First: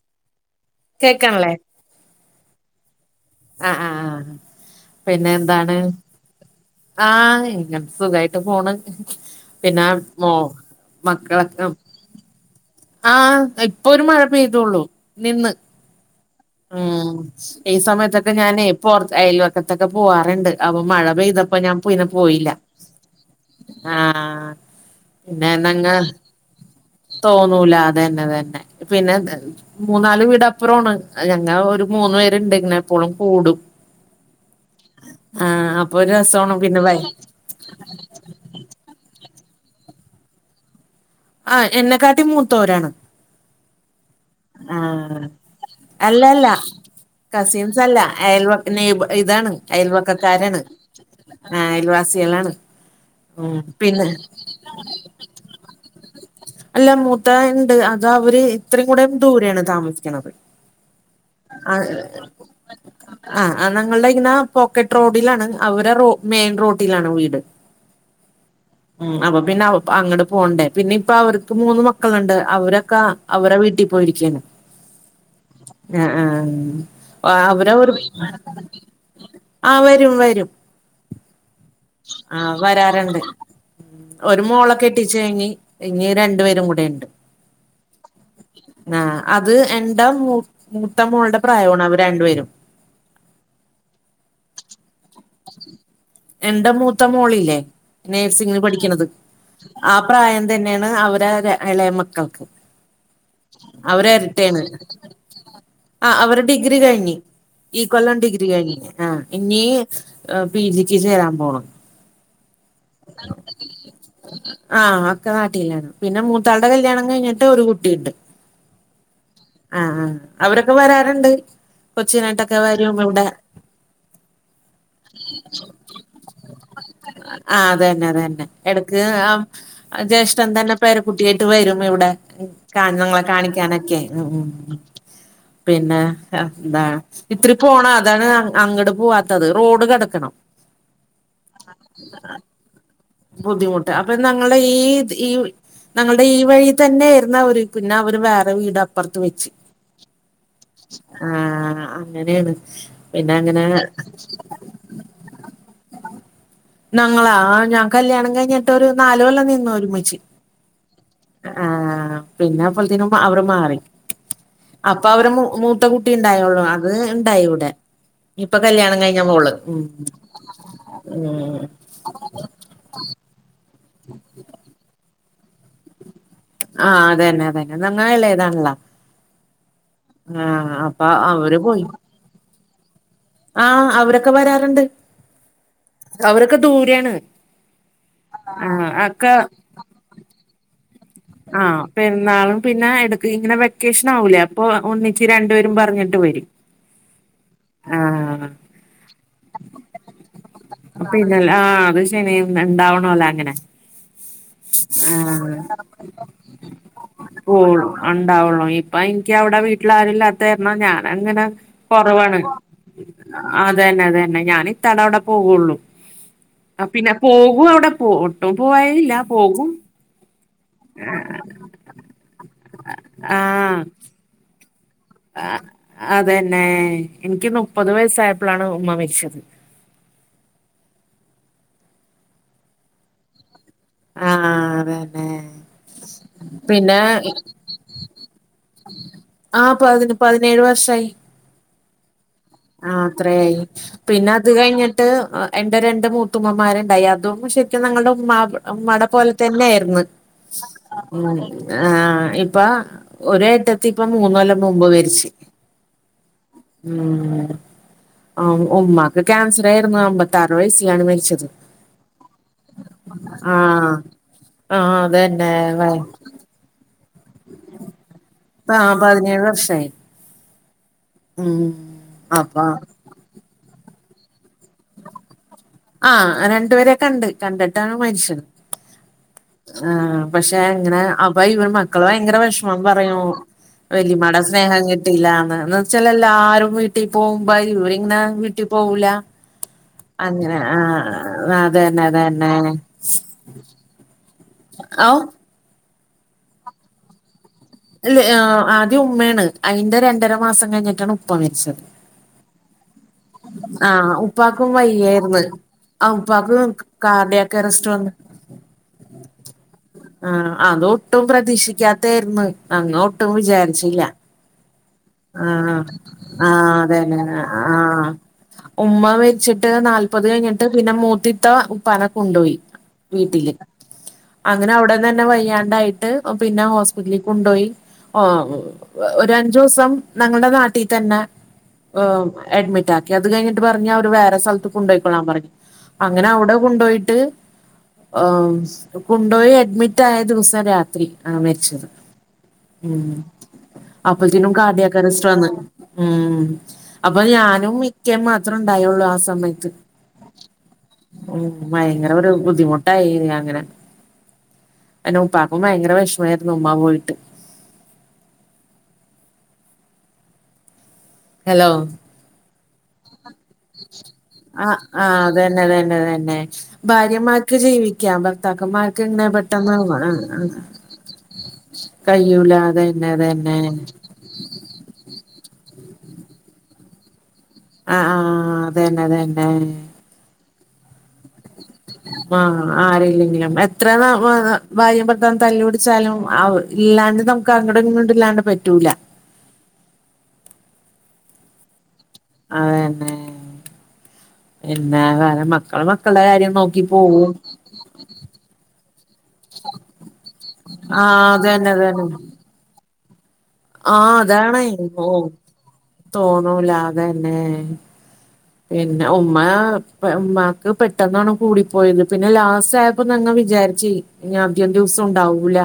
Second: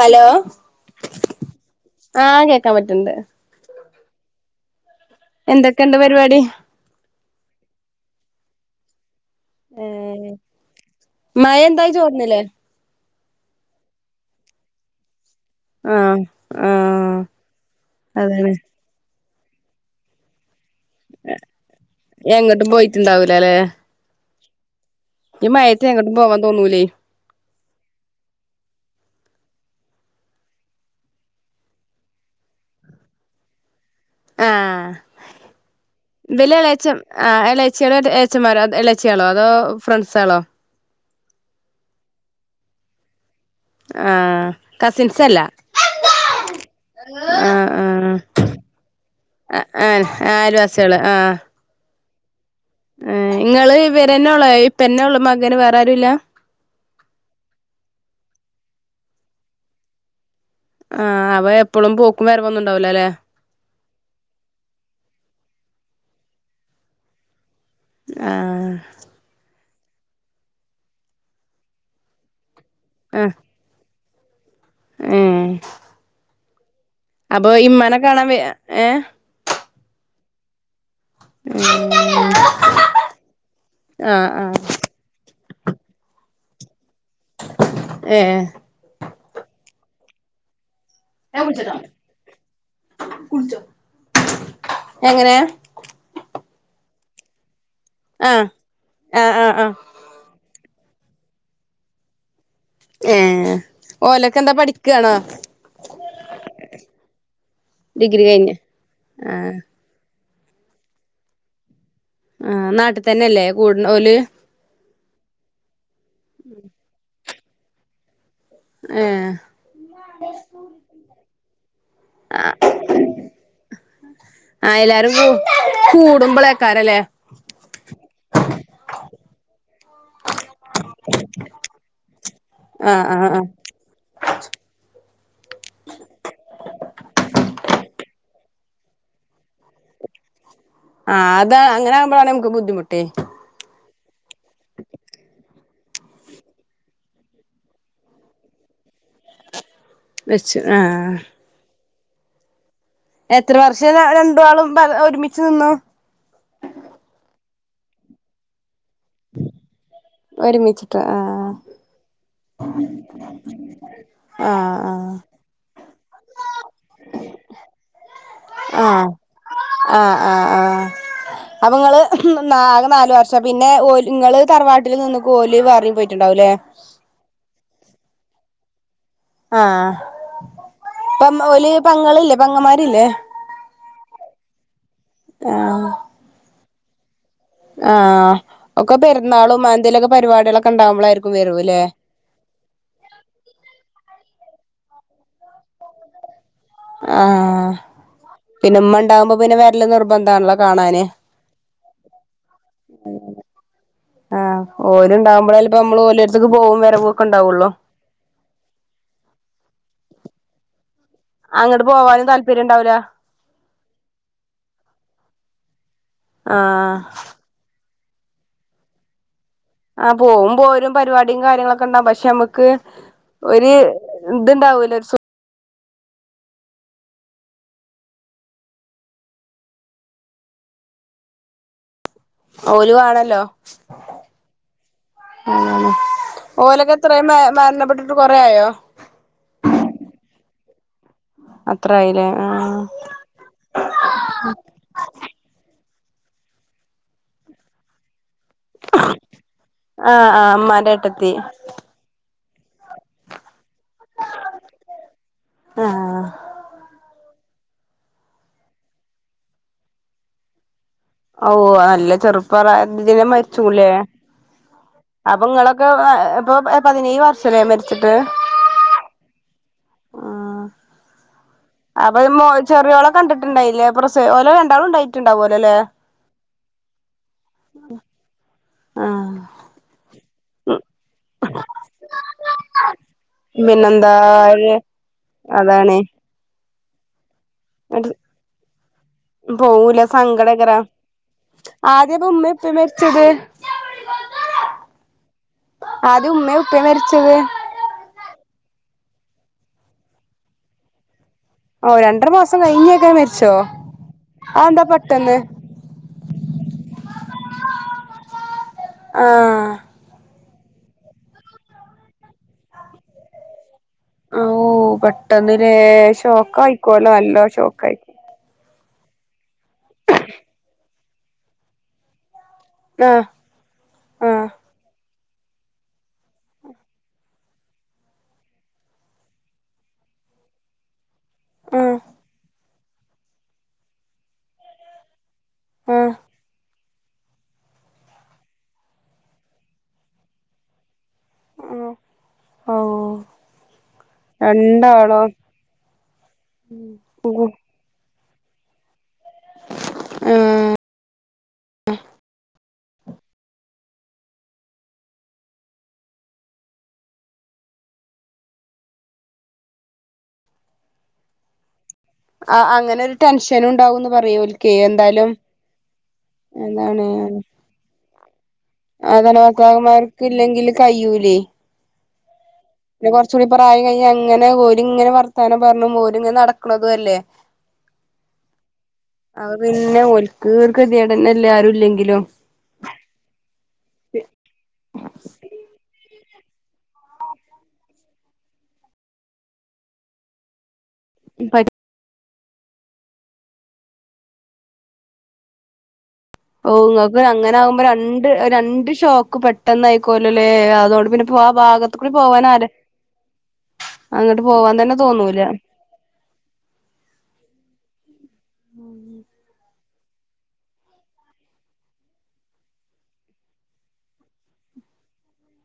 Hello കേക്ക്ണ്ല്ലേ ആഹ് കേക്കാൻ പറ്റ്ണ്ട് അഹ്‌ ആഹ് പിന്നെ എന്താണ് എന്തൊക്കെണ്ട് പരിപാടി ആഹ് ഇങ്ങനെ സുഖായിട്ട് പോണ് പിന്നെ മോ മക്കളൊക്കെ ഴ ചോറ്ന്ന്ല്ലേ ആഹ് ഇപ്പൊ ഒരു മഴ പെയ്തോള്ളൂ നിന്ന് ആ ഉം ഈ സമയത്തൊക്കെ ഞാനേ പൊറ അയൽവക്കത്തൊക്കെ പോവാറുണ്ട് അപ്പൊ മഴ പെയ്തപ്പോ ഞാൻ പിന്നെ പോയില്ല എങ്ങട്ടും പോയിട്ടുണ്ടാവൂലല്ലേ ആഹ് ഈ മഴയത്ത് പിന്നെന്നങ്ങ് എങ്ങട്ടും പോവാൻ തോന്നൂലേ തോന്നൂല അതന്നെ അതന്നെ പിന്നെ മൂന്നാല് വീടപ്പുറാണ് അത് ഞങ്ങളൊരു മൂന്ന് പേര്ണ്ട് ഇങ്ങനെപ്പോളും കൂടും ആഹ് ആഹ് അപ്പൊ ഒരു ഇവല് രസമാണ് പിന്നെ എളേച്ചം വൈ ആഹ് എളേ ചെറിയെ ഏളച്ചമാരോ ഇളച്ചികളോ അതോ ഫ്രണ്ട്സ്കളോ ആഹ് എന്നെക്കാട്ടീ മൂത്തോരാണ് ആഹ് ആഹ് കസിൻസല്ലാ അല്ലല്ല കസിൻസല്ല ആഹ് അയൽവ നെയിബേ ഇതാണ് ആഹ് അയൽവക്കക്കാരാണ് അയൽവാസിയാള് ആ അയൽവാസികളാണ് എ ഇങ്ങള് പിന്നെ ഇവരന്നെ ഒള്ളോ ഇപ്പന്നെ ഒള്ളൂ മകന് വേറാരുല്ല അല്ല മൂത്ത ആള്ണ്ട് അത് അവര് ഇത്രേം കൂടെ ദൂരെയാണ് താമസിക്കണത് ആഹ് ആഹ് അവളെപ്പളും പോക്കും വരവൊന്നുണ്ടാവൂലല്ലെ ആഹ് ഞങ്ങൾടെ ഇങ്ങനെ പോക്കറ്റ് റോഡിലാണ് അവരെ റോ മെയിൻ റോട്ടിലാണ് വീട് ഏഹ് ഉം അപ്പൊ പിന്നെ അവ് അങ്ങട്ട് പോണ്ടേ പിന്നെ ഇപ്പ അവർക്ക് മൂന്ന് മക്കള്ണ്ട് അവരൊക്കെ ആഹ് അവരെ വീട്ടി പോയിരിക്കാണ് ഏഹ് ഏഹ് ആഹ് അപ്പൊ അവരവർ ഇമ്മാനെ കാണാൻ വ ഏഹ് ആഹ് വരും വരും ആഹ് വരാറ്ണ്ട് ആഹ് ഒരു ആഹ് മോളെ കെട്ടീച്ചയിഞ്ഞ് ഇഞ്ഞി രണ്ടു പേരും കൂടെയ്ണ്ട് ഏഹ് ആ അത് എണ്ട മൂ മൂത്ത മോളുടെ പ്രായാണ് ഇവര് രണ്ടുപേരും കുടിച്ചോ എങ്ങനെ എന്റെ മൂത്ത മോളില്ലേ ആഹ് നേഴ്സിങ്ന് പഠിക്ക്ണത് ആഹ് ആഹ് ആഹ് ആ പ്രായം തന്നെയാണ് അവരാകെ ഇളയ മക്കൾക്ക് ഏഹ് അവര് ഓലൊക്കെ എന്താ ഇരട്ടയാണ് പഠിക്കാണോ ആഹ് അവരു ഡിഗ്രി കഴിഞ്ഞീ. ഈ കൊല്ലം ഡിഗ്രി കഴിഞ്ഞ് ആഹ് ഇഞ്ഞീ പി ജിക്ക് ചേരാൻ പോണ് ആഹ് നാട്ട്തന്നെല്ലേ കൂട്ണ ഓല് ആഹ് ഒക്കെ നാട്ടീലാണ് പിന്നെ മൂത്താളുടെ കല്യാണം കഴിഞ്ഞിട്ട് ഒരു കുട്ടിയ്ണ്ട് ഏഹ് ആഹ് ആഹ് അവരൊക്കെ വരാറ്ണ്ട് കൊച്ചിനായിട്ടൊക്കെ ആഹ് വരും ഇവടെ ആഹ് എല്ലാരും കൂടുമ്പളേക്കാരല്ലേ ആ അതന്നെ അതന്നെ എടക്ക് ആ ആ ജസ് ചന്ദന പേര കുട്ടിയായിട്ട് വരും ഇവിടെ ആഹ് കാർന്നോരെ ആഹ് ആഹ് കാണിക്കാനൊക്കെ ഉം ഉം ഉം പിന്നെ എന്താ ഇത്തിരി പോണം അതാണ് അങ്ങട്ട് പോവാ ട്ടത് റോഡ് കടക്കണം ആഹ് അതാ അങ്ങനാകുമ്പളാണേ നമുക്ക് ബുദ്ധിമുട്ടേ ബുദ്ധിമുട്ട് അപ്പൊ ഞങ്ങളെ ഈ ഈ ഞങ്ങള്ടെ ഈ വഴി തന്നെയിര്ന്ന് അവര് പിന്നെ അവര് വേറെ വീട് അപ്പറത്ത് വെച്ച് വെച്ച് ആഹ് ആ അങ്ങനേണ് എത്ര വർഷം പ രണ്ടാളും ഒരുമിച്ച് നിന്നു ഞങ്ങളാ ആഹ് ഞാൻ കല്യാണം കഴിഞ്ഞിട്ട് ഒരു നാലു കൊല്ലം നിന്നു ഒരുമിച്ച് ഒരുമിച്ചിട്ട് ആഹ് ആഹ് പിന്നെ അപ്പളത്തേക്കും അവര് മാറി അപ്പൊ ആഹ് അവരെ മൂ മൂത്ത കുട്ടിണ്ടായൊള്ളൂ അത് ണ്ടായി ഇവിടെ ഇപ്പൊ കല്യാണം ആഹ് കഴിഞ്ഞ മോള് ഉം ആഹ് ആഹ് ആഹ് ഉം അപ്പ ങ്ങള് ന്നാ ആകെ നാല് വർഷം ച്ച പിന്നെ ഓൽ ഇങ്ങള് തറവാട്ടില് നിന്നുക്കു ഓല് വേറെ പോയിട്ടുണ്ടാവുലെ ആഹ് അതന്നെ അതന്നെ നങ്ങള് എളെതാണല്ല ആഹ് അപ്പൊ പ്പം അവര് ഓല് പോയി പെങ്ങളില്ലേ പെങ്ങമാരില്ലേ ആഹ് അവരൊക്കെ വരാറ്ണ്ട് ആഹ് അവരൊക്കെ ദൂരേയാണ് ആഹ് ഒക്കെ പെരുന്നാളും മൻന്തേലൊക്കെ പരിപാടികളൊക്കെ ഇണ്ടാവുമ്പോളാ ആഹ് പെരുന്നാളും പിന്നെ എടു ഇങ്ങനെ വെക്കേഷനാവൂലേ അപ്പൊ ഒന്നിച്ച് രണ്ടുപേരും പറഞ്ഞിട്ട് വരും ആഹ് ആഹ് പിന്നെ മ്മ ഇണ്ടാവുമ്പോ പിന്നെ വരല്ല് നിർബന്ധാണല്ലോ കാണാന് പിന്നല്ല ആഹ് അത് ശനി [unintelligible] ആഹ് ആഹ് ഓലിണ്ടകുമ്പോഴല്ലേ പ്പൊ മ്മള് ഓലെര്ത്ത്ക്ക് പോവും വരവ് ഒക്കെ ഇണ്ടാവൊള്ളൂ ഒണ്ടാവുള്ളൂ ഇപ്പൊ എനിക്ക് അവിടെ വീട്ടില് ആരും ഇല്ലാത്ത കാരണം ഞാനങ്ങനെ അങ്ങട്ട് പോവാനും കൊറവാണ് താല്പര്യം ഉണ്ടാവൂല അതന്നെ അതന്നെ ഞാനിത്താടെ അവിടെ പോവുള്ളൂ ആഹ് പിന്നെ പോകും അവിടെ പോ ഒട്ടും പോവായ്കയില്ല പോകും ആഹ് പോവും പോരും പരിപാടിം കാര്യങ്ങളൊക്കെണ്ടാകും പക്ഷെമ്മക്ക് ഒര് ആഹ് ഇത്ണ്ടാവൂല ഒരു സു ആഹ് അതന്നെ എനിക്ക് മുപ്പത് വയസ്സായപ്പോളാണ് ഉമ്മ മരിച്ചത് ഓല് വേണല്ലോ ആ ആ അതന്നെ അങ്ങനെ ഓലൊക്കെ പിന്നെ എത്രേ മ മരണപ്പെട്ടിട്ട് കൊറേ ആയോ ആഹ് പതിന് പതിനേഴ് വർഷായി അത്രായില്ലേ ആഹ് ത്രേയി പിന്നെ അത് കഴിഞ്ഞിട്ട് എന്റെ രണ്ട് മൂത്തുമ്മമാരുണ്ടായി അതും ശരിക്കും ഞങ്ങളുടെ ഉമ്മാ ബ് ഉമ്മാടെ പോലെ തന്നെയിര്ന്ന് ആഹ് ആഹ് ഇമ്മാന്റെ ഏട്ടത്തി ഉം ആഹ് ഇപ്പൊ ഒരു എട്ടത്തിയിപ്പം മൂന്നു കൊല്ലം മുമ്പ് മരിച്ച് ആഹ് [unintelligible] ആഹ് ഉമ്മാക്ക് ക്യാൻസറായിരുന്നു അമ്പത്താറ് വയസ്സിലാണ് മരി ഓ നല്ല ചെറുപ്രായത്തിലേ മരിച്ചുല്ലേ ആഹ് ആഹ് അപ്പൊ അതന്നെ ഇങ്ങളൊക്കെ ഇപ്പൊ പതിനേഴ് വർഷല്ലേ മരിച്ചിട്ട് ആഹ് പതിനേഴ് വർഷായി ആഹ് ഉം അപ്പൊ മോ ചെറിയോള കണ്ടിട്ടുണ്ടായില്ലേ പ്രസവ ഓലോ രണ്ടാളും ഇണ്ടായി ആഹ് രണ്ടു പേരെ കണ്ട് കണ്ടിട്ടാണ് മരിച്ചത് ആഹ് ആഹ് പക്ഷെ എങ്ങനെ അപ്പ ഇവൻ മക്കള് ഭയങ്കര വെഷമം പറയണു പിന്നെന്താ വല്യമ്മാടെ സ്നേഹം കിട്ടില്ലാന്ന് എന്ന് അതാണ് വെച്ചാലേൽ എല്ലാരും വീട്ടീ പോവുമ്പം ഇവരിങ്ങനെ വീട്ടി പോവൂല പോവൂല അങ്ങനെ സങ്കടകരാ ആഹ് അതന്നെ ആദ്യം ഇത് ഉമ്മീം അതന്നെ ഉപ്പിം മരിച്ചത് ഔ ആദ്യം ഉമ്മയോ ഉപ്പയോ മരിച്ചത് ൽ യ ആദ്യം ഉമ്മയാണ് അതിന്റെ രണ്ടര മാസം കഴിഞ്ഞിട്ടാണ് ഉപ്പ മരിച്ചത് ഓ രണ്ടര മാസം കഴിഞ്ഞക്കെ മരി ആഹ് ഉപ്പാക്കും വയ്യായിരുന്നു. ആഹ് ഉപ്പാക്ക് കാർടിയാക്കറസ്റ്റ് വന്ന് ആഹ് ആഹ് അതൊട്ടും പ്രതീഷിക്കാത്തയാര്ന്ന് അങ്ങ ഒട്ടും വിചാരിച്ചില്ല ഓ ആ പെട്ടെന്ന്ല്ലേ ആ ഷോക്ക് ആയിക്കോല്ലോ അതന്നെ നല്ലോ ഷോക്ക് ആഹ് ആയിക്കോ ഉമ്മ മരിച്ചിട്ട് നാല്പത് കഴിഞ്ഞിട്ട് പിന്നെ മൂത്തിത്ത ഉപ്പാനെ കൊണ്ടുപോയി ആഹ് വീട്ടില് ആഹ് അങ്ങനെ അവിടന്നന്നെ വയ്യാണ്ടായിട്ട് പിന്നെ ഹോസ്പിറ്റലിൽ കൊണ്ടുപോയി ഓ ഒരു അഞ്ചു ദിവസം ഞങ്ങളുടെ നാട്ടിൽ തന്നെ ആഹ് ഉം അഡ്മിറ്റാക്കി അത് കഴിഞ്ഞിട്ട് പറഞ്ഞ് അവര് വേറെ സൽത്ത് കൊണ്ടോയിക്കൊളാൻ പറഞ്ഞ് ആഹ് അങ്ങനെ അവ്ടെ കൊണ്ടോയിട്ട് കൊണ്ടുപോയി അഡ്മിറ്റ് ആയ ദിവസം രാത്രി ആഹ് മരിച്ചത് ഓ ഉും അപ്പളത്തിനും രണ്ടാളോ കാർടിയാക്കാറസ്റ്ററ് വന്ന് ഊം അപ്പൊ ഞാനും ഇ ക്കെമാത്രോ ഇണ്ടായൊള്ളൂ ആ സമയത്ത് ഉം ഭയങ്കര ഒരു ബുദ്ധിമു ട്ടയ്നി അങ്ങനെ ഇന്റെ ഉപ്പാക്കും ഭയങ്കര വിഷമായിരുന്നു ഉമ്മാ പോയിട്ട്. ഹലോ അങ്ങനെ ഒരു ടെൻഷനും ഉണ്ടാവുംന്ന് പറയും ഓൽക്ക് ആഹ് ആഹ് എന്തായാലും അതന്നതന്നതന്നെ എന്താണ് ഭാര്യമാര്ക്ക് ജീവിക്കാം ഭ ത്താക്കന്മാർക്ക് ഇങ്ങനെ അതന്നെ പെട്ടെന്ന് ങ്ങ അ ഭർത്താക്കന്മാർക്ക് അ ഇല്ലെങ്കില് കയ്യൂലേ കഴിയൂല അതന്നെ പിന്നെ കുറച്ചുകൂടി അതന്നെ പ്രായം കഴിഞ്ഞ് അങ്ങനെ ഓരി ഇങ്ങനെ വർത്തനം പറഞ്ഞ് ഓര് ഇങ്ങനെ നടക്കണതും അല്ലേ അ ആഹ് ആഹ് അതന്നെ അതന്നെ [inaudible] ക് കെതെട് എല്ലരും ആഹ് ആരില്ലെങ്കിലും എത്ര ന മ്മ ന ഭാര്യേം ഭർത്താവും തല്ല് പിടിച്ചാലും അവ ഇല്ലാണ്ട് നമ അങ്കടെ ഇങ്ങടെ ഇല്ലാണ്ട് പറ്റൂല ഇപ്പ അതന്നെ പിന്നെ വേറെ മക്കള് മക്കൾട കാര്യം ഓ നോക്കി നിങ്ങൾക്ക് പോവും അങ്ങനെ ആകുമ്പോ രണ്ട് രണ്ട് ഷോക്ക് പെട്ടെന്ന് ആയിക്കോല്ലോല്ലേ അതോണ്ട് പിന്നെ ഇപ്പോ ആഹ് അതന്നെ ഭാഗ ഇത്കൂടി അതന്നെ പോവാനാര് അങ്ങോട്ട് പോവാൻ തന്നെ തോന്നൂല തോന്നൂല്ലാ അതന്നെ പിന്നെ ഉമ്മ ഉമ്മാക്ക് പെട്ടെന്നാണ് കൂടിപ്പോയത് പിന്നെ ലാസ്റ്റ് അപ്പ ഞങ്ങ വിചാരിച്ച് ഇനി അധികം ദിവസം ഉണ്ടാവൂല്ല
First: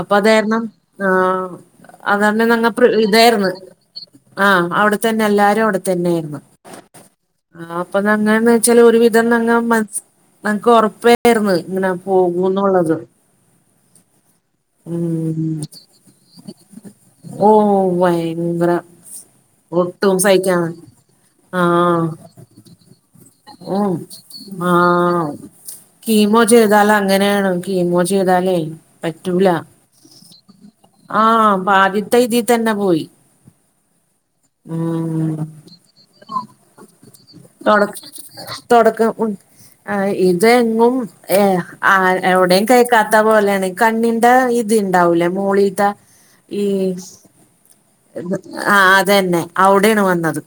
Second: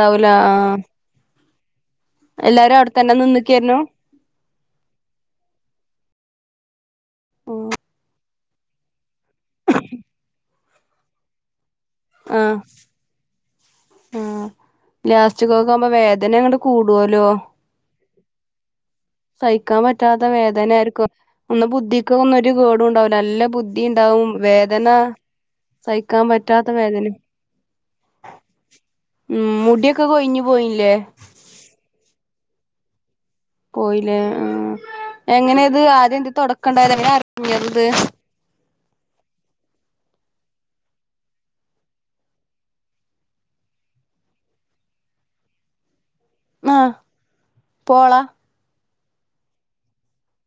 അപ്പൊ അത് കാരണം ആഹ് ആഹ് അത്കാരണം ഞങ്ങ എല്ലാരും പ്ര അവിടെത്തന്നെ ഇതായിന്ന് നിന്നിക്കായിരുന്നു ആ അവിടെത്തന്നെ എല്ലാരും അവിടെ തന്നേയിരുന്നു ആഹ് അപ്പൊനന്നെന്ന് വെച്ചാല് ഒരുവിധം ന്നങ്ങമൻസ് ഇൻക്ക് ഒറപ്പേര്ന്നു ഇങ്ങനെ പോകൂ ആഹ് ന്നൊള്ളത് ആഹ് ലാസ്റ്റ്ക്ക് ഉം ഒക്കെ ആവുമ്പോ വേദന അങ്ങോട്ട് കൂടുല്ലോ ഓ ഭയങ്കര സഹിക്കാൻ ഒട്ടും പറ്റാത്ത സഹിക്കാൻ വേദന ആയിരിക്കും അന്ന് ആ ബുദ്ധിക്ക വന്ന് ഒരു കേടും ഉണ്ടാവില്ല നല്ല ബുദ്ധി ഉം ഇണ്ടാവും ആഹ് കീമോ പറ്റാത്ത വേദന ചെയ്താലങ്ങനേണ് കീമോ ചെയ്താലേ ഉം മുടിയൊക്കെ കൊയിഞ്ഞു പോയില്ലേ ആ ആദ്യത്തെ ഇതിൽ തന്നെ പോയി പോയില്ലേ ആ ഉം എങ്ങനെയത് ആദ്യം എന്ത് തുടക്കണ്ടായത് എങ്ങനെ അറിഞ്ഞത് ഇത് തൊടക്കം ഉം ആ ഇതെങ്ങും എ ആ എവിടെയും കേക്കാത്ത പോലേണ് കണ്ണിന്റെ ഇത് ഇണ്ടാവൂല്ലേ മോളിൽ ത്തെ ഈ ആഹ് പോള ആ അതെന്നെ അവുടെണ് വന്നത്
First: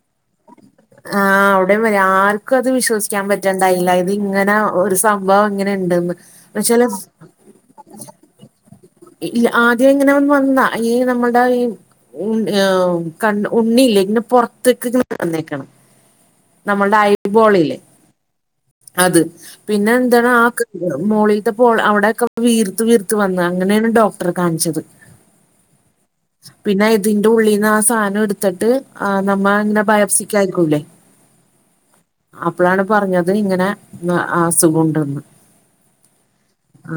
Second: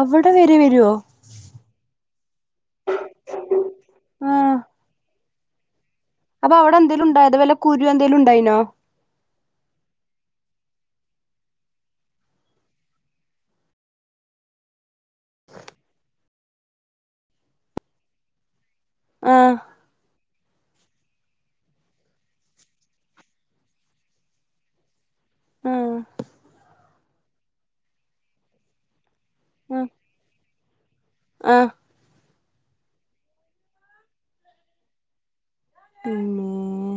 അവിടെ വരെ വരോ ആഹ് അവിടെ വ ആർക്കും അത് വിശ്വസിക്കാൻ പറ്റൺണ്ടായില്ല ഇത് ഇങ്ങനെ ഒരു സംഭവം ഇങ്ങനെ ഇണ്ട്ന്ന് അപ്പ എന്നുവെച്ചാല് അവിടെന്തേലും ഉണ്ടായത് വല്ല കുരു എന്തേലും ഉണ്ടായിനോ ഇല്ല ആദ്യം എങ്ങനെ ഒന്ന് വന്നാ ഈ നമ്മുടെ ഈ ഉം എഹ് കണ് ഉണ്ണിയില്ലേ ഇങ്ങനെ പൊറത്തേക്ക് ഇങ്ങന വന്നേക്കണ് നമ്മൾട ഐബോളില്ലേ അത് ആഹ് പിന്നെ എന്താണ് ആ ക മോളിൽത്ത പോല അവിടേക്ക വീർത്ത് വീർത്ത് വന്ന് അങ്ങനേണ് ഡോക്ടറെ കാണിച്ചത് ആഹ് പിന്നെ ഇതിന്റെ ഉള്ളീന്ന് ആ സാധനം എടുത്തിട്ട് ആ നമ്മ അങ്ങനെ ആഹ് ബയോപ്സിക് അയക്കൂല്ലേ ആഹ് അപ്പഴാണ് പറഞ്ഞത് ഇങ്ങനെ അ അസുഖമുണ്ടെന്ന് ഉം ആ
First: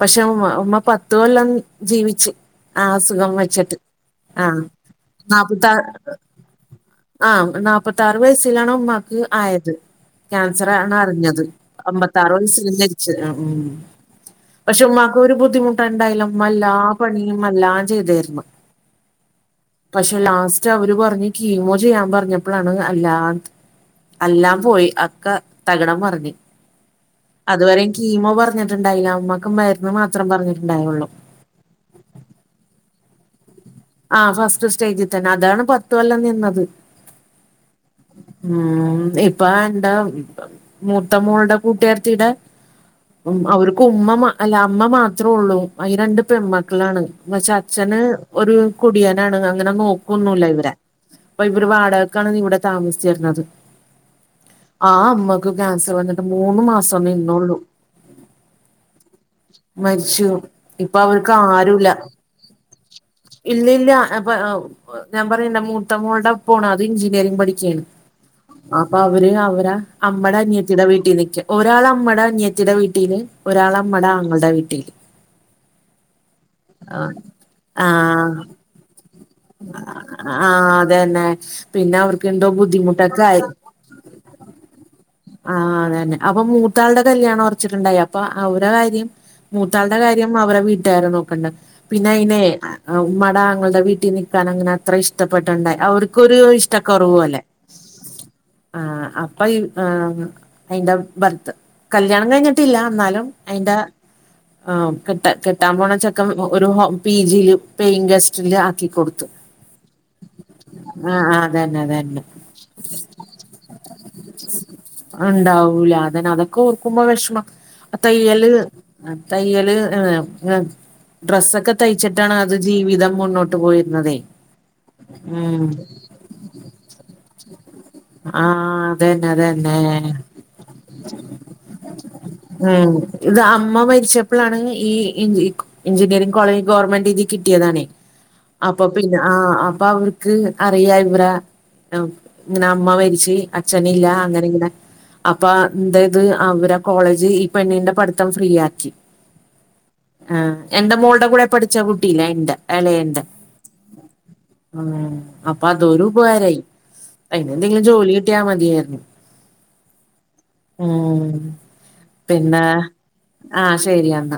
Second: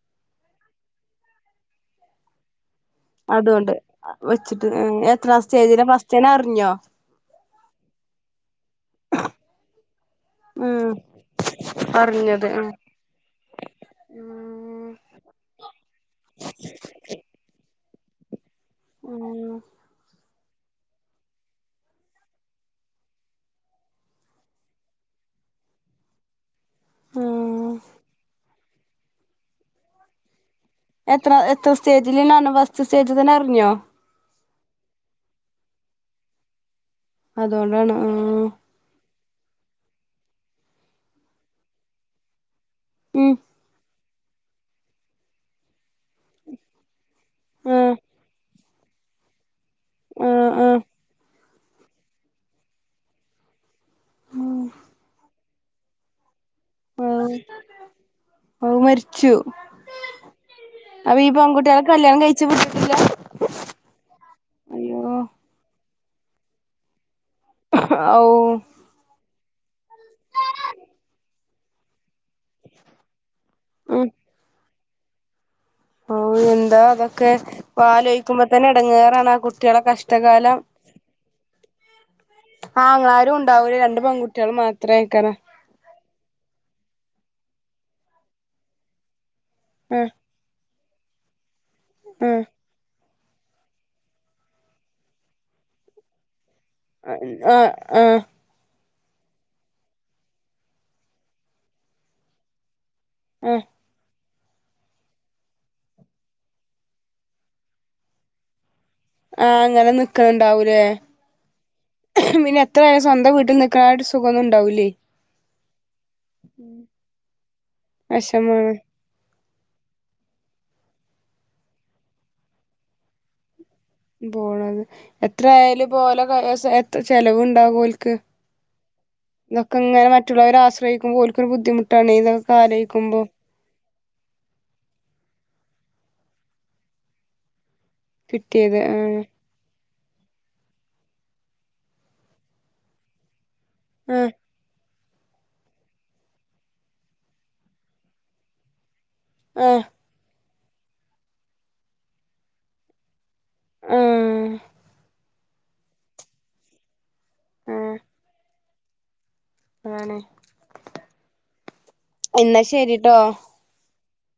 പക്ഷെ ഉമ്മ ഉമ്മ പത്തു കൊല്ലം ജീവിച്ച് ആ അസുഖം അതുകൊണ്ട് വെച്ചിട്ട് ആഹ് വെച്ചിട്ട് എത്രാം നാപ്പത്ത സ്റ്റേജിലാ ഫസ്റ്റ്ന്നെ അറിഞ്ഞോ ആഹ് നാപ്പത്താറ് വയസ്സിലാണ് ഉമ്മാക്ക് ആയത് ഉം ക്യാൻസറാണാ അറിഞ്ഞത് അമ്പത്താറു അറിഞ്ഞത് ആ വയസ്സില് മരിച്ച് ആ ഊം പക്ഷെ ഉം ഉമ്മാക്ക് ഒരു ബുദ്ധിമുട്ട ഇണ്ടല്ല ഉമ്മ എല്ലാപണിയും എല്ലാം ചെയ്തരുന്നു ഉം പക്ഷെ ലാസ്റ്റ് അവര് പറഞ്ഞ് കീമോ ചെയ്യാൻ പറഞ്ഞപ്പളാണ് അല്ലാ എല്ലാം പോയി എക്ക തകിടം മറിഞ്ഞ് ഉം അതുവരേം കീമോ പറ പറഞ്ഞിട്ടുണ്ടായില്ല ഉമ്മാക്ക് മരുന്നു മാത്രം പറഞ്ഞിട്ടുണ്ടായോള്ളൂ എത്ര എത്ര സ്റ്റേജിൽആണ് ഫസ്റ്റ് സ്റ്റേജിൽ തന്നെ അറിഞ്ഞോ ആഹ് ഫസ്റ്റ് സ്റ്റേജിൽ തന്നെ അതാണ് പത്ത് കൊല്ലം നിന്നത് അതുകൊണ്ടാണ് ആ ഉം ഇപ്പ എന്റ മൂത്ത മോളുടെ കൂട്ടുകാരത്തീട ഉം അവർക്ക് ഉമ്മ മാ അല്ല അമ്മ മാത്രോള്ളൂ ആയ് രണ്ട് പെൺമക്കളാണ് പക്ഷെ ആ അച്ഛന് ഒരു കുടിയനാണ് അങ്ങനെ നോ ആ ഒന്നുല്ല ആ ഇവരെ അപ്പൊ ഇവര് വാടകക്കാണ് ഇവര് താമസിച്ചിരുന്നത് ആ അമ്മക്ക് ക്യാൻസർ വന്നിട്ട് മൂന്ന് മാസോ നിന്നൊള്ളു ഓ മരിച്ചു ഇപ്പൊ അപ്പൊ ഈ അവർക്ക് പെങ്കുട്ടേള ആരുല്ല കല്യാണം കഴി ചമട്ടില്ല ഇല്ല ഇല്ല അപ്പൊ ഞാൻ പറയാണ് എന്റെ മൂത്തമ്മോളുടെ ഒപ്പണ് അത് എഞ്ചിനീയറിംഗ് പഠിക്ക ഔ അപ്പൊ അവര് അവരെ അമ്മടെ അനിയത്തീടെ വീട്ടിൽ നിക്കാ ഒരാൾ അമ്മടെ അനിയത്തിയുടെ വീട്ടീല് ഒരാൾ ഉം അമ്മടെ ആങ്ങളുടെ വീട്ടീല് ഓ എന്താ അതൊക്കെ ആഹ് ആലോയിക്കുമ്പത്തന്നെ ഇടങ്ങേറാ ണാകു കുട്ടികൾട കഷ്ടകാലം ആഹ് അതന്നെ പിന്നെ അവർക്ക് എന്തോ ആ ബുദ്ധിമുട്ടൊക്കെ അങ്ങാരും ആയി ഉണ്ടാവൂല്ല രണ്ട് പെങ്കുട്ടികൾ മാ ത്രേക്കന ആഹ് അതന്നെ അപ്പൊ മൂത്ത ആളുടെ കല്യാണം ഒറച്ചിട്ടുണ്ടായി അപ്പ അവര കാര്യം മൂത്താ ആ ആളുടെകാര്യം അവരുടെ വീട്ടാരെ നോക്കണ്ടെ പിന്നെ ആ അയിന് ഉമ്മാടെ ആങ്ങളുടെ വീട്ടിൽ കേക്കാൻ അങ്ങനെ അത്ര ഇഷ്ടപ്പെട്ടുണ്ടായി അവർക്കൊരു ഇഷ്ടക്കുറവു ആഹ് പോലെ ആഹ് ആഹ് ആഹ് അപ്പൊ ഈ അയിന്റെ ബർത്ത് കല്യാണം കഴിഞ്ഞിട്ടില്ല എന്നാലും അയിന്റെ ആ കെട്ടാ കെട്ടാൻ പോണ ചെക്കൻ ഒ ഒരു വ പി ജിയില് പേയിങ് ഗെസ്റ്റില് ആക്കി കൊടു ആഹ് അങ്ങനെ നിക്കുന്നുണ്ടാവൂലേ ആഹ് അതന്നെ അതന്നെ പിന്നെ എത്രാവയം സ്വന്തം വീട്ടിൽ നി കാട് സുഖമന്നുണ്ടാകൂലെ ഉണ്ടാവൂല അതനെ അതൊക്കെ ഓർക്കുമ്പോ വിഷമ തയ്യല് വെഷമാണ് ആ തയ്യല് ഏഹ് ഡ്രസ്സൊക്കെ തയ്ച്ചിട്ടാണ് അത് ജീവിതം മുന്നോട്ട് പോയത് പോണത് എത്ര ആയാലും പോലെ ചെലവ് ഉണ്ടാവും ഓൽക് ആഹ് അതന്നെ അതെ ഇതൊക്കെങ്ങനെ മറ്റുള്ളവരാ ആശ്രയിക്കുമ്പോ ഓല്ക്കൊരു ബുദ്ധിമുട്ടാണ് ഈന്ന ഉം ഇത് അമ്മ മരിച്ച ഇപ്പോഴാണ് ഈ എഞ്ചിനീയറിംഗ് കോളേജ് ഗോർമെന്റ് ഇതി കിട്ടിയതാണേ അപ്പൊ പിന്നെ ആഹ് അപ്പൊ അവര്ക്ക് അറിയ ഇവരെ ഇങ്ങനെ അമ്മ മരിച്ച് അഛനില്ലാ ആഹ് അങ്ങനെ ഇങ്ങനെ- അപ്പൊ എന്തെയ്ത് അവരേ കോളേജ് ഈ പെണ്ണിന്റെ പഠ്ത്തം ഫ്രീയാക്കി. ആഹാ ആഹ് എന്റെ മോൾടെ കൂടെ പഠിച്ച കുട്ടീല്ലേ? അയിൻ്റെ എളേന്റെ, ആഹ് ആഹ് അപ്പൊ അതൊരു ഉപകാരമായി. അയിനെന്തെങ്കിലും ആഹ് ജോലി കിട്ടിയാ മതിയാരുന്നു. അതാണ് ഉം എന്നാ പിന്നെ ശരിട്ടോ ആ ശരിയെന്ന.